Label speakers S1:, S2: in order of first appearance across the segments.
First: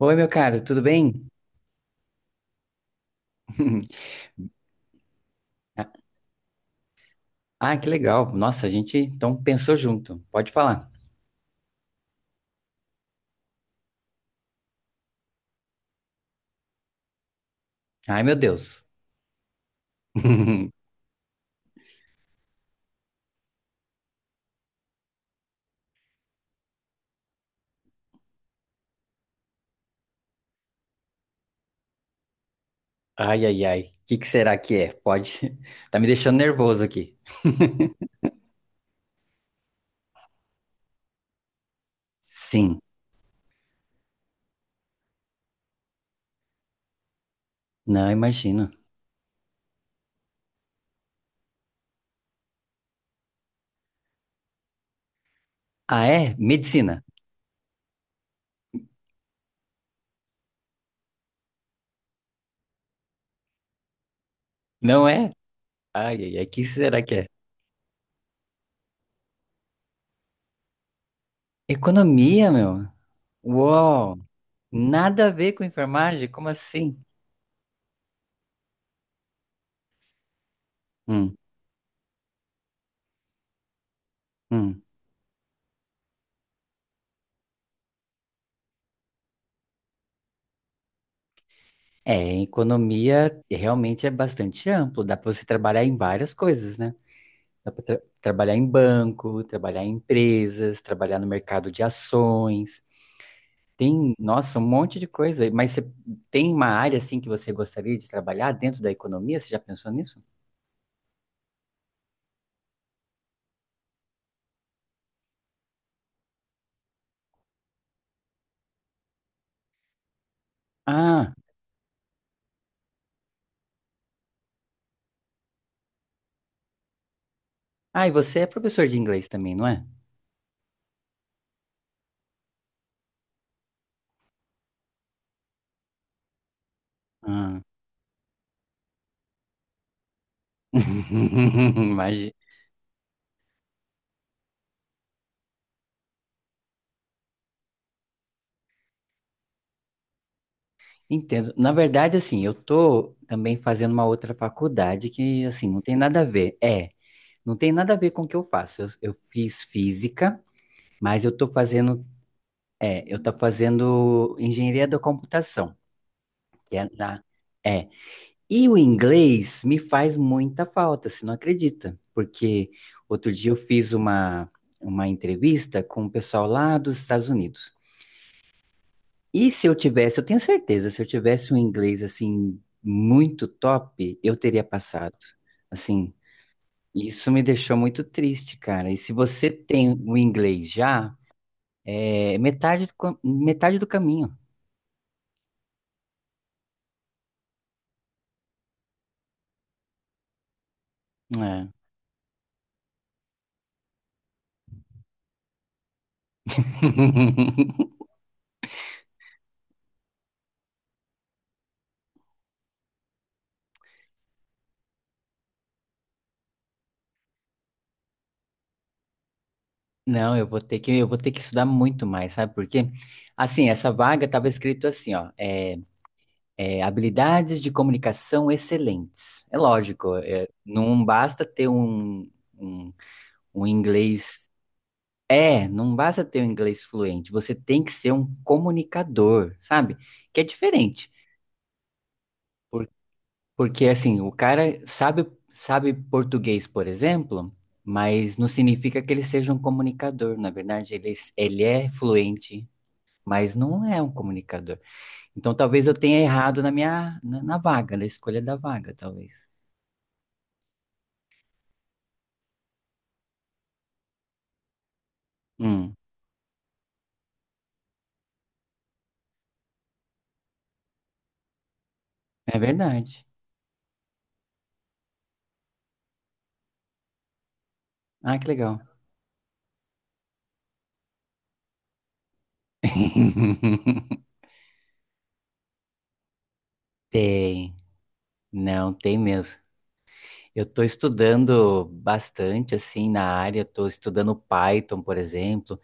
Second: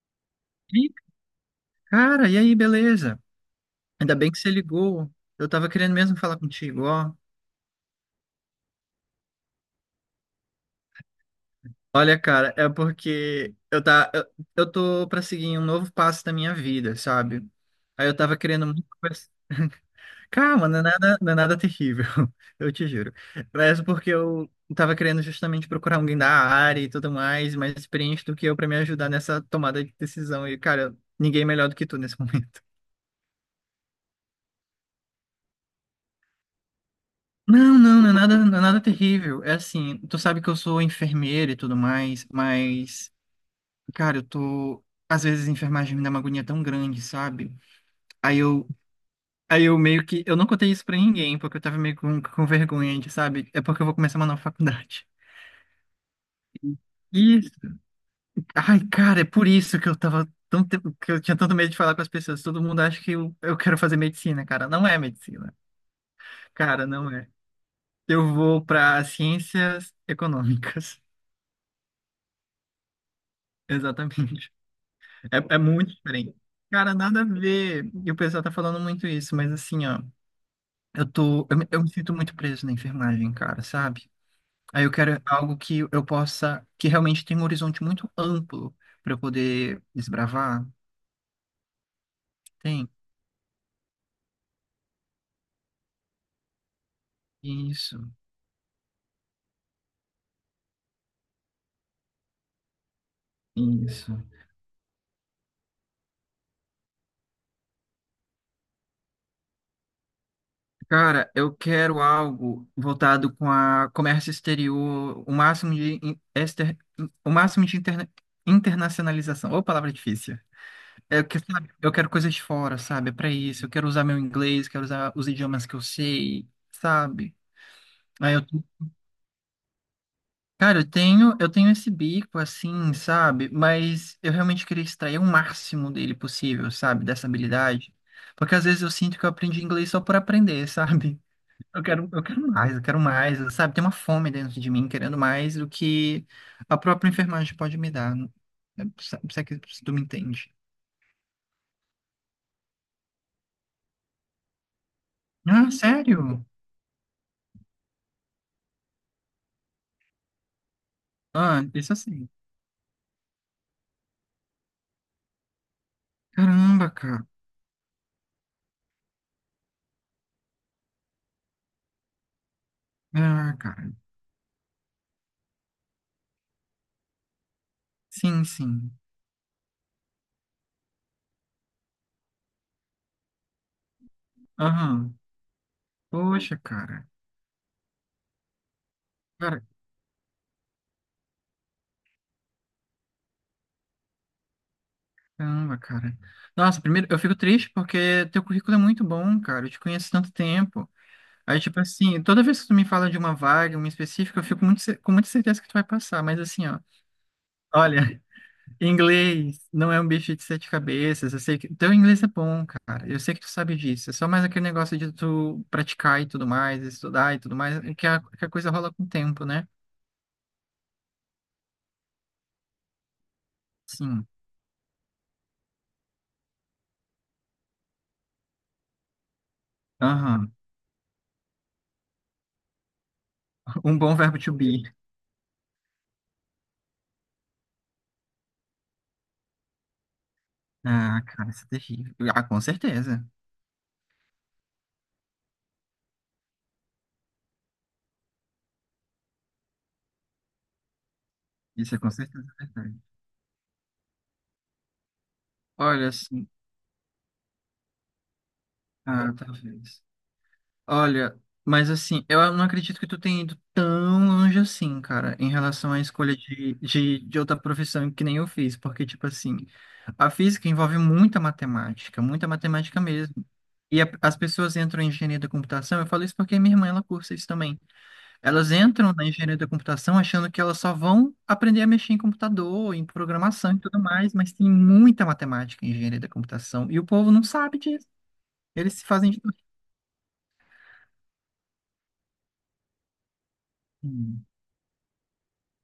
S1: Oi, meu caro, tudo
S2: Ih,
S1: bem?
S2: cara, e aí, beleza? Ainda bem que você ligou. Eu tava querendo mesmo falar contigo, ó.
S1: Ah, que legal. Nossa, a gente então pensou junto. Pode falar.
S2: Olha, cara, é porque eu tô pra seguir um novo passo da minha vida, sabe? Aí eu
S1: Ai, meu
S2: tava querendo
S1: Deus.
S2: muito conversar. Calma, não é nada, não é nada terrível, eu te juro. Mas porque eu tava querendo justamente procurar alguém da área e tudo mais, mais experiente do que eu pra me ajudar nessa tomada de decisão. E, cara, ninguém melhor do que tu nesse momento.
S1: Ai, ai, ai. O que que será que é? Pode. Tá me deixando nervoso aqui.
S2: Não, não, não é nada, não é nada terrível. É assim, tu sabe que eu sou enfermeira e tudo mais,
S1: Sim,
S2: mas, cara, eu tô. Às vezes a enfermagem me dá uma agonia tão grande, sabe?
S1: não
S2: Aí eu,
S1: imagino.
S2: aí eu meio que. Eu não contei isso pra ninguém, porque eu tava meio com vergonha, de, sabe? É porque eu vou começar uma nova faculdade.
S1: Ah, é? Medicina.
S2: E. Ai, cara, é por isso que eu tava tão. Que eu tinha tanto medo de falar com as pessoas. Todo mundo acha que eu quero fazer medicina, cara. Não é
S1: Não é?
S2: medicina.
S1: Ai, ai, ai. O que
S2: Cara,
S1: será
S2: não
S1: que é?
S2: é. Eu vou pra ciências econômicas.
S1: Economia, meu. Uou.
S2: Exatamente.
S1: Nada a ver
S2: É, é
S1: com
S2: muito
S1: enfermagem?
S2: diferente.
S1: Como
S2: Cara,
S1: assim?
S2: nada a ver. E o pessoal tá falando muito isso, mas assim, ó,
S1: Hum,
S2: eu me sinto muito preso na enfermagem, cara, sabe?
S1: hum.
S2: Aí eu quero algo que eu possa, que realmente tem um horizonte muito amplo pra eu poder desbravar.
S1: É,
S2: Tem?
S1: economia realmente é bastante amplo. Dá pra você trabalhar em várias coisas, né? Dá para
S2: Isso,
S1: trabalhar em banco, trabalhar em empresas, trabalhar no mercado de ações. Tem,
S2: isso.
S1: nossa, um monte de coisa. Mas você tem uma área assim que você gostaria de trabalhar dentro da economia? Você já pensou nisso?
S2: Cara, eu quero algo voltado com a comércio exterior, o máximo de internacionalização. Ô, palavra difícil. É
S1: Ah,
S2: que, sabe, eu quero coisas de fora, sabe? É pra isso. Eu quero usar meu inglês, quero usar os idiomas que eu sei, sabe?
S1: ah, e
S2: Aí
S1: você
S2: eu,
S1: é professor de inglês também, não é?
S2: cara, eu tenho esse bico assim, sabe? Mas eu realmente queria extrair o máximo dele possível, sabe? Dessa
S1: Ah.
S2: habilidade. Porque às vezes eu sinto que eu aprendi inglês só por aprender, sabe? Eu quero, eu
S1: Imagina.
S2: quero mais, eu quero mais, sabe? Tem uma fome dentro de mim querendo mais do que a própria enfermagem pode me dar. Sabe, se é que tu me entende.
S1: Entendo. Na verdade, assim, eu tô também fazendo uma outra faculdade que,
S2: Ah,
S1: assim, não tem nada a
S2: sério?
S1: ver. É, não tem nada a ver com o que eu faço. Eu fiz física, mas eu tô
S2: Ah, isso é
S1: fazendo
S2: assim.
S1: É, eu estou fazendo engenharia da computação, que é
S2: Caramba,
S1: na.
S2: cara.
S1: É. E o inglês me faz muita falta, você não acredita? Porque outro dia
S2: Ah, cara.
S1: uma entrevista com o pessoal lá dos Estados Unidos.
S2: Sim, sim.
S1: E se eu tivesse, eu tenho certeza, se eu tivesse um inglês assim muito top, eu teria
S2: Aham.
S1: passado. Assim,
S2: Poxa, cara.
S1: isso me deixou muito triste, cara. E se você
S2: Cara,
S1: tem o inglês já, é metade do caminho.
S2: caramba, cara. Nossa, primeiro, eu fico triste porque teu currículo é muito bom, cara. Eu te conheço há tanto tempo. Aí,
S1: É.
S2: tipo assim, toda vez que tu me fala de uma vaga, uma específica, eu fico muito, com muita certeza que tu vai passar. Mas assim, ó. Olha, inglês não é um bicho de sete cabeças. Eu sei que teu inglês é bom, cara. Eu sei que tu sabe disso. É só mais aquele negócio de tu praticar e tudo mais, estudar e tudo mais, que a coisa rola com o tempo, né?
S1: Não, eu vou ter que estudar muito mais, sabe por quê? Assim, essa vaga
S2: Sim.
S1: estava escrito assim, ó, habilidades de comunicação excelentes. É lógico, é,
S2: Aham.
S1: não basta ter um, um, um
S2: Um bom verbo
S1: inglês.
S2: to be.
S1: É, não basta ter um inglês fluente, você tem que ser um comunicador, sabe? Que é diferente.
S2: Ah, cara, isso é terrível. Ah, com
S1: por-
S2: certeza.
S1: Porque, assim, sabe português, por exemplo. Mas não significa que ele seja um comunicador, na verdade, ele é
S2: Isso é com certeza
S1: fluente
S2: verdade.
S1: mas não é um comunicador. Então talvez eu
S2: Olha,
S1: tenha
S2: assim,
S1: errado na vaga, na escolha da vaga, talvez.
S2: ah, talvez. Olha, mas assim, eu não acredito que tu tenha ido tão longe assim, cara, em relação
S1: Hum,
S2: à escolha de outra profissão que nem eu fiz, porque, tipo assim, a física envolve muita
S1: é
S2: matemática
S1: verdade.
S2: mesmo. E as pessoas entram em engenharia da computação, eu falo isso porque minha irmã, ela cursa isso também.
S1: Ah, que
S2: Elas
S1: legal.
S2: entram na engenharia da computação achando que elas só vão aprender a mexer em computador, em programação e tudo mais, mas tem muita matemática em engenharia da computação e o povo não
S1: Tem,
S2: sabe disso.
S1: não,
S2: Eles se
S1: tem
S2: fazem de
S1: mesmo.
S2: doido.
S1: Eu estou estudando bastante assim na área, estou estudando Python, por exemplo,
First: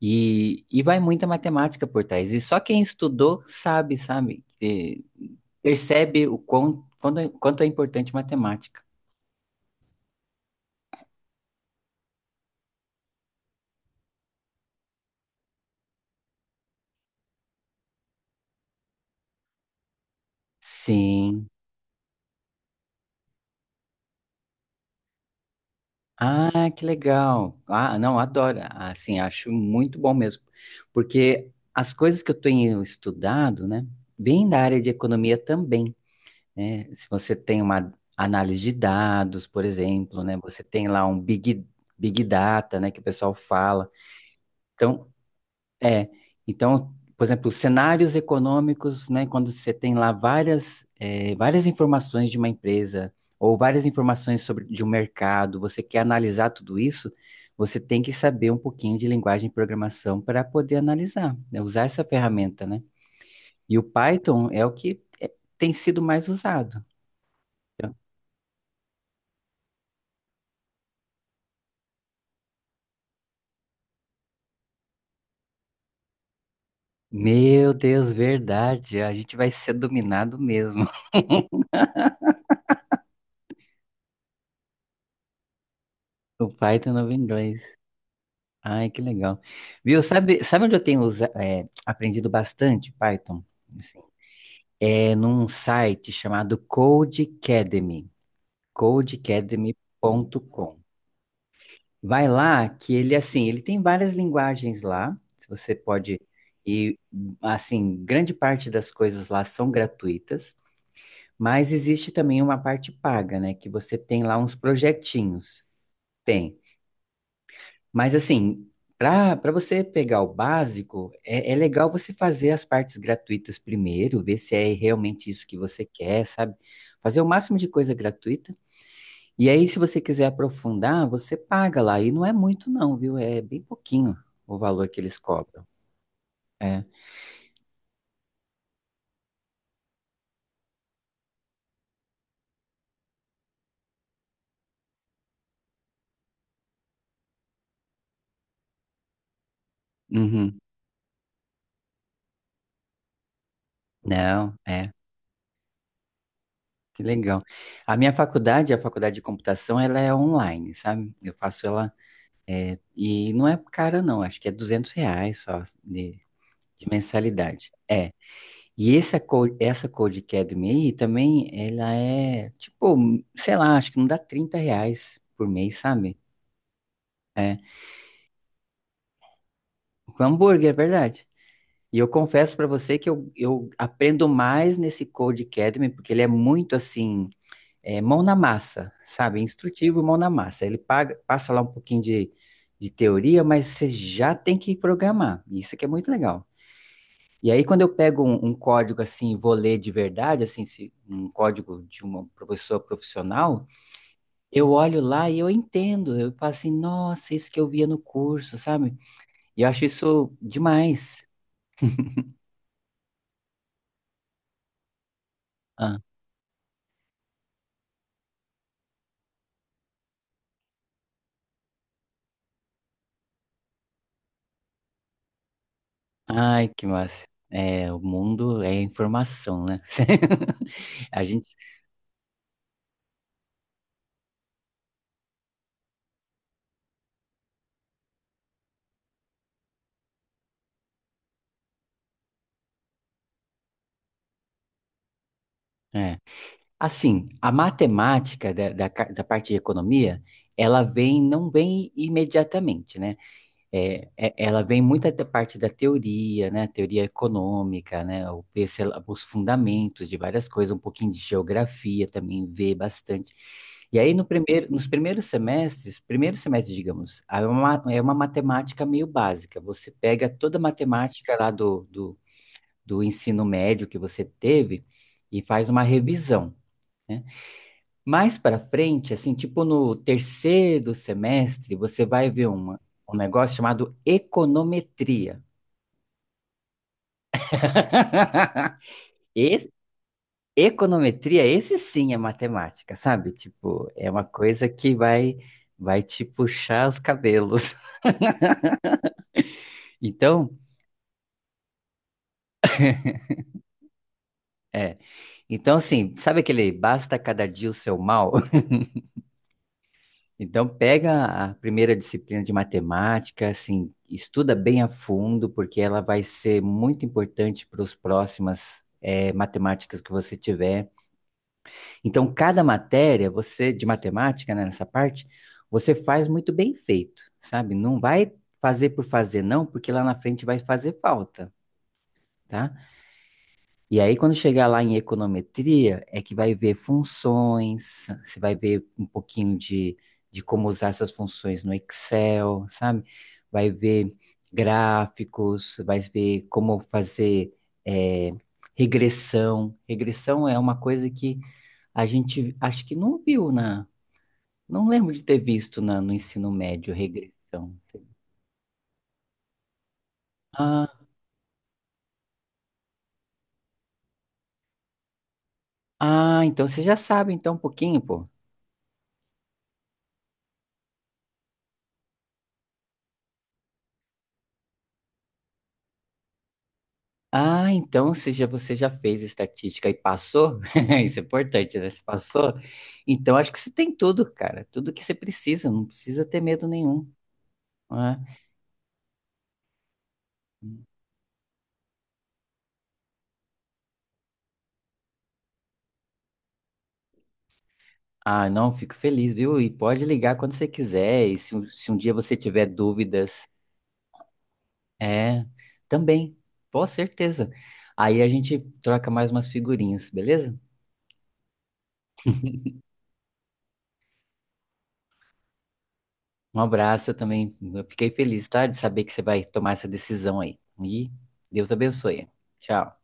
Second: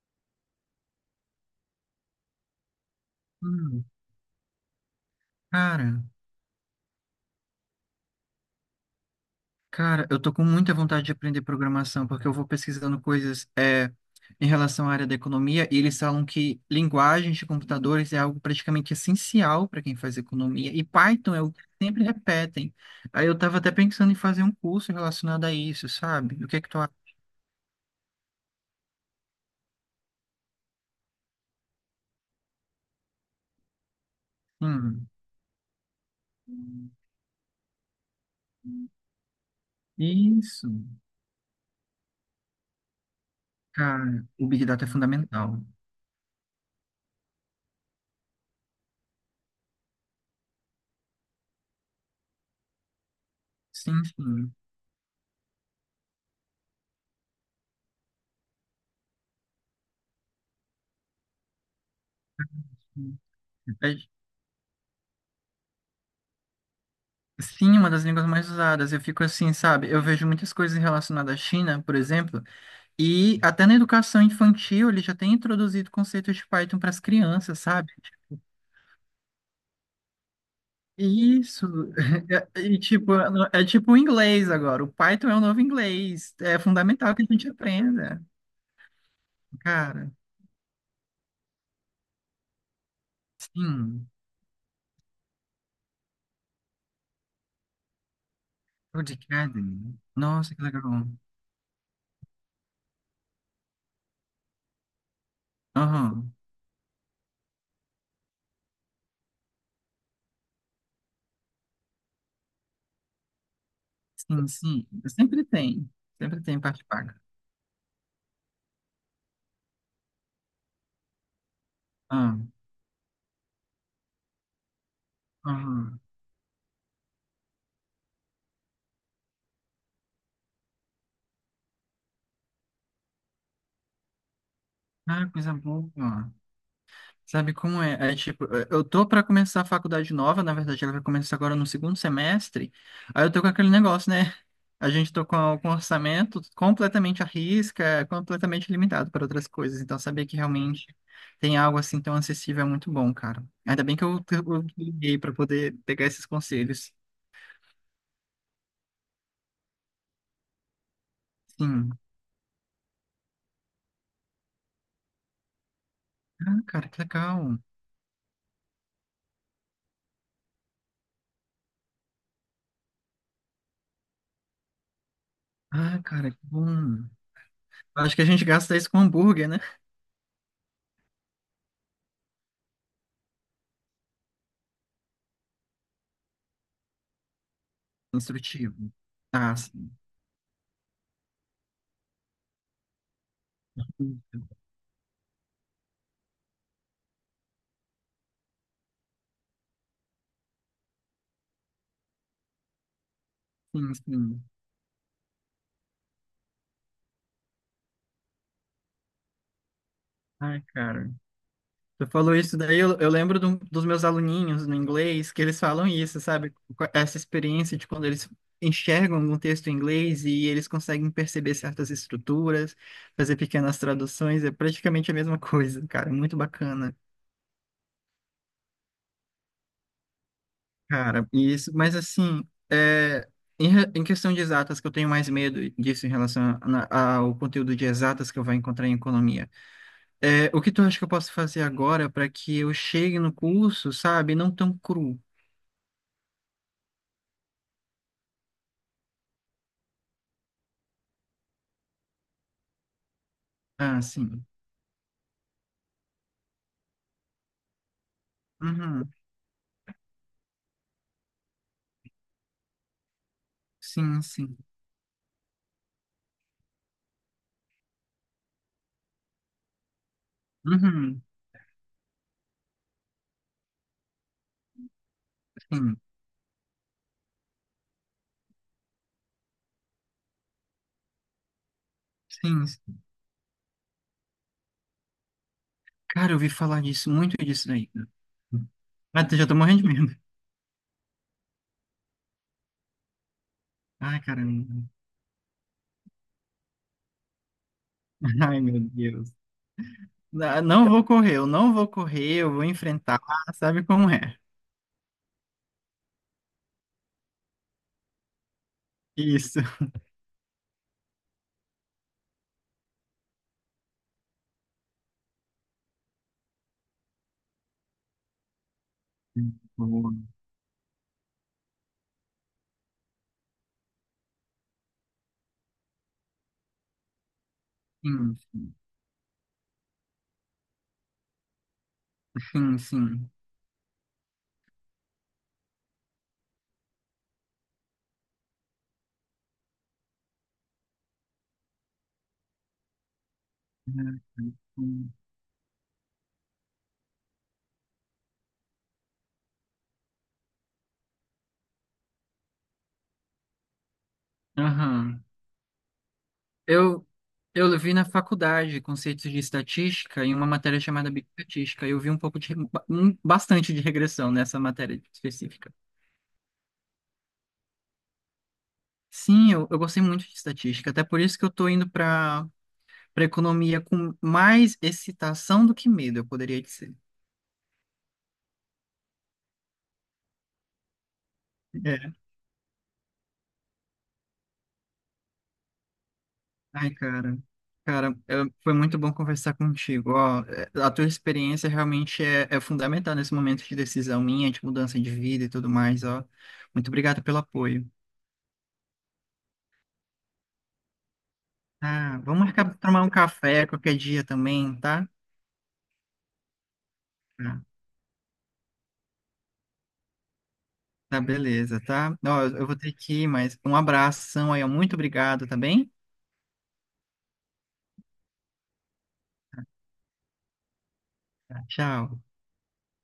S1: e vai muita matemática por trás. E só quem estudou
S2: Hum,
S1: sabe, sabe, que
S2: cara,
S1: percebe quanto é importante matemática.
S2: Cara, eu tô com muita vontade de aprender programação, porque eu vou pesquisando coisas é, em relação à área da economia, e eles falam que linguagens de computadores é algo praticamente essencial para quem faz economia, e Python é
S1: Sim.
S2: o que sempre repetem. Aí eu tava até pensando em fazer um curso relacionado a isso, sabe? O que é que
S1: Ah,
S2: tu
S1: que
S2: acha?
S1: legal. Ah, não, adoro. Assim, acho muito bom mesmo. Porque as coisas que eu tenho estudado, né, bem da área de
S2: Hum,
S1: economia também, né? Se você tem uma análise de dados, por exemplo, né, você
S2: isso,
S1: tem big data, né, que o pessoal fala.
S2: cara, o Big Data é
S1: Então,
S2: fundamental.
S1: é, então, por exemplo, cenários econômicos, né, quando você tem lá várias, várias informações de uma empresa ou várias
S2: Sim,
S1: informações
S2: sim.
S1: sobre de um mercado, você quer analisar tudo isso, você tem que saber um pouquinho de linguagem de programação para poder analisar, né, usar essa ferramenta, né? E o
S2: É,
S1: Python é o que tem sido mais usado.
S2: sim, uma
S1: Então,
S2: das línguas mais usadas. Eu fico assim, sabe? Eu vejo muitas coisas relacionadas à China, por exemplo. E até na educação infantil, ele já tem introduzido conceitos de Python para as crianças,
S1: meu
S2: sabe?
S1: Deus, verdade, a gente vai ser dominado mesmo.
S2: Isso. E, tipo, é tipo o inglês agora. O Python é o novo inglês.
S1: O
S2: É
S1: Python não
S2: fundamental
S1: vem
S2: que a gente
S1: inglês.
S2: aprenda.
S1: Ai, que legal. Viu,
S2: Cara,
S1: sabe, sabe onde eu tenho aprendido bastante Python? Assim,
S2: sim.
S1: é num site chamado Codecademy,
S2: Codecademy. Nossa, que
S1: codecademy.com.
S2: legal.
S1: Vai lá que ele, assim, ele tem várias linguagens lá, se você pode,
S2: Aham.
S1: e, assim, grande parte das coisas lá são gratuitas, mas existe também uma parte paga, né, que você tem lá
S2: Sim,
S1: uns
S2: sim. Sempre
S1: projetinhos.
S2: tem. Sempre
S1: Tem.
S2: tem parte paga.
S1: Mas assim, para para você pegar o básico, é legal você
S2: Ah,
S1: fazer as partes gratuitas primeiro, ver se é realmente isso que você
S2: aham.
S1: quer, sabe? Fazer o máximo de coisa gratuita. E aí, se você quiser aprofundar, você paga lá. E não é muito, não, viu? É bem pouquinho o valor que eles
S2: Ah, coisa
S1: cobram.
S2: boa.
S1: É.
S2: Sabe como é? É tipo, eu tô pra começar a faculdade nova, na verdade ela vai começar agora no segundo semestre. Aí eu tô com aquele negócio, né? A gente tô com um orçamento completamente à risca, completamente limitado para outras coisas. Então saber que
S1: Uhum.
S2: realmente tem algo assim tão acessível é muito bom, cara. Ainda bem que eu, que
S1: Não,
S2: eu te
S1: é.
S2: liguei para poder pegar esses conselhos.
S1: Que legal. A minha faculdade, a faculdade de computação, ela é online, sabe? Eu faço
S2: Sim.
S1: ela. E não é cara, não. Acho que é R$ 200 só
S2: Ah,
S1: de
S2: cara, que legal.
S1: mensalidade. É. E essa Code Academy aí também, ela é, tipo, sei lá, acho que não dá R$ 30 por mês,
S2: Ah,
S1: sabe?
S2: cara, que bom.
S1: É.
S2: Acho que a gente gasta isso com hambúrguer, né?
S1: Com hambúrguer, é verdade. E eu confesso pra você que eu aprendo mais nesse Code Academy, porque ele é muito assim, mão na
S2: Instrutivo.
S1: massa, sabe?
S2: Ah, sim.
S1: Instrutivo, mão na massa. Passa lá um pouquinho de teoria, mas você já tem que programar. Isso que é muito legal. E aí, quando eu pego um código assim, e vou ler de verdade, assim, um código de uma pessoa profissional,
S2: Sim, sim.
S1: eu olho lá e eu entendo. Eu falo assim, nossa, isso que eu via no curso, sabe? E eu acho isso
S2: Ai, cara.
S1: demais.
S2: Tu falou isso daí, eu lembro dos meus aluninhos no inglês, que eles falam
S1: Ah,
S2: isso, sabe? Com essa experiência de quando eles enxergam um texto em inglês e eles conseguem perceber certas estruturas, fazer pequenas traduções, é praticamente a mesma coisa, cara, muito
S1: ai, que
S2: bacana.
S1: massa. É, o mundo é informação, né? A
S2: Cara,
S1: gente,
S2: isso, mas assim, é, em questão de exatas, que eu tenho mais medo disso em relação ao conteúdo de exatas que eu vou encontrar em economia. É, o que tu acha que eu posso fazer agora para que eu chegue no curso, sabe, não tão cru?
S1: é. Assim, a matemática da parte de economia, ela vem, não vem imediatamente, né?
S2: Ah,
S1: É,
S2: sim.
S1: ela vem muito da parte da teoria, né? Teoria econômica, né?
S2: Uhum.
S1: Os fundamentos de várias coisas, um pouquinho de geografia também vê bastante. E aí
S2: Sim,
S1: no
S2: sim.
S1: primeiro, nos primeiros semestres, primeiro semestre, digamos, é uma matemática meio básica. Você pega toda a
S2: Uhum.
S1: matemática lá do ensino médio que você teve e faz uma
S2: Sim,
S1: revisão. Né? Mais para frente, assim, tipo no terceiro semestre, você vai ver
S2: sim,
S1: uma,
S2: sim.
S1: um negócio chamado econometria.
S2: Cara, eu ouvi falar disso, muito disso daí. Ah, já tô
S1: Esse-
S2: morrendo de medo.
S1: Econometria, esse sim é matemática, sabe? Tipo, é
S2: Ai,
S1: uma coisa
S2: caramba.
S1: vai te puxar os cabelos.
S2: Ai, meu Deus.
S1: Então,
S2: Não vou correr, eu não vou correr, eu vou enfrentar. Ah, sabe como é?
S1: é. Então, assim, sabe aquele basta cada dia o seu mal?
S2: Isso.
S1: Então, pega a primeira disciplina de matemática, assim, estuda bem a fundo, porque ela vai ser muito importante para os próximas matemáticas que
S2: Boa.
S1: você tiver. Então, cada matéria, você de matemática, né, nessa parte, você faz muito bem feito, sabe? Não vai
S2: Sim,
S1: fazer por fazer, não, porque lá na frente vai fazer falta, tá?
S2: sim, sim.
S1: E aí, quando chegar lá em econometria, é que vai ver funções, você vai ver um pouquinho de como usar essas funções no Excel, sabe? Vai ver
S2: Sim.
S1: gráficos, vai ver como fazer é, regressão. Regressão é uma coisa que a gente acho que não viu na. Não lembro de
S2: Aham.
S1: ter visto no ensino médio
S2: Eu,
S1: regressão.
S2: eu vi na faculdade conceitos de estatística em uma matéria
S1: Ah,
S2: chamada bioestatística. Eu vi um pouco de, bastante de regressão nessa matéria específica.
S1: ah, então você já sabe então um pouquinho, pô.
S2: Sim, eu gostei muito de estatística, até por isso que eu estou indo para para economia com mais excitação do que medo, eu poderia dizer.
S1: Ah, então se já, você já fez estatística e passou, isso é importante, né? Você
S2: É.
S1: passou, então acho que você tem tudo, cara, tudo que você precisa, não precisa ter medo
S2: Ai,
S1: nenhum,
S2: cara, cara,
S1: né?
S2: é, foi muito bom conversar contigo. Ó, é, a tua experiência realmente é, é fundamental nesse momento de decisão minha, de mudança de vida e tudo mais, ó. Muito obrigado pelo apoio.
S1: Ah, não, fico feliz, viu? E pode ligar quando você quiser, e se um dia
S2: Ah,
S1: você
S2: vamos marcar
S1: tiver
S2: pra tomar um
S1: dúvidas,
S2: café qualquer dia também, tá?
S1: é, também, com certeza.
S2: Tá,
S1: Aí a gente troca mais umas figurinhas, beleza?
S2: tá, beleza, tá? Ó, eu vou ter que ir, mas um abração aí, ó, muito obrigado, tá bem?
S1: Um abraço, eu também, eu fiquei feliz, tá? De saber que você vai tomar essa decisão aí. E
S2: Tá,
S1: Deus
S2: tchau.
S1: abençoe. Tchau.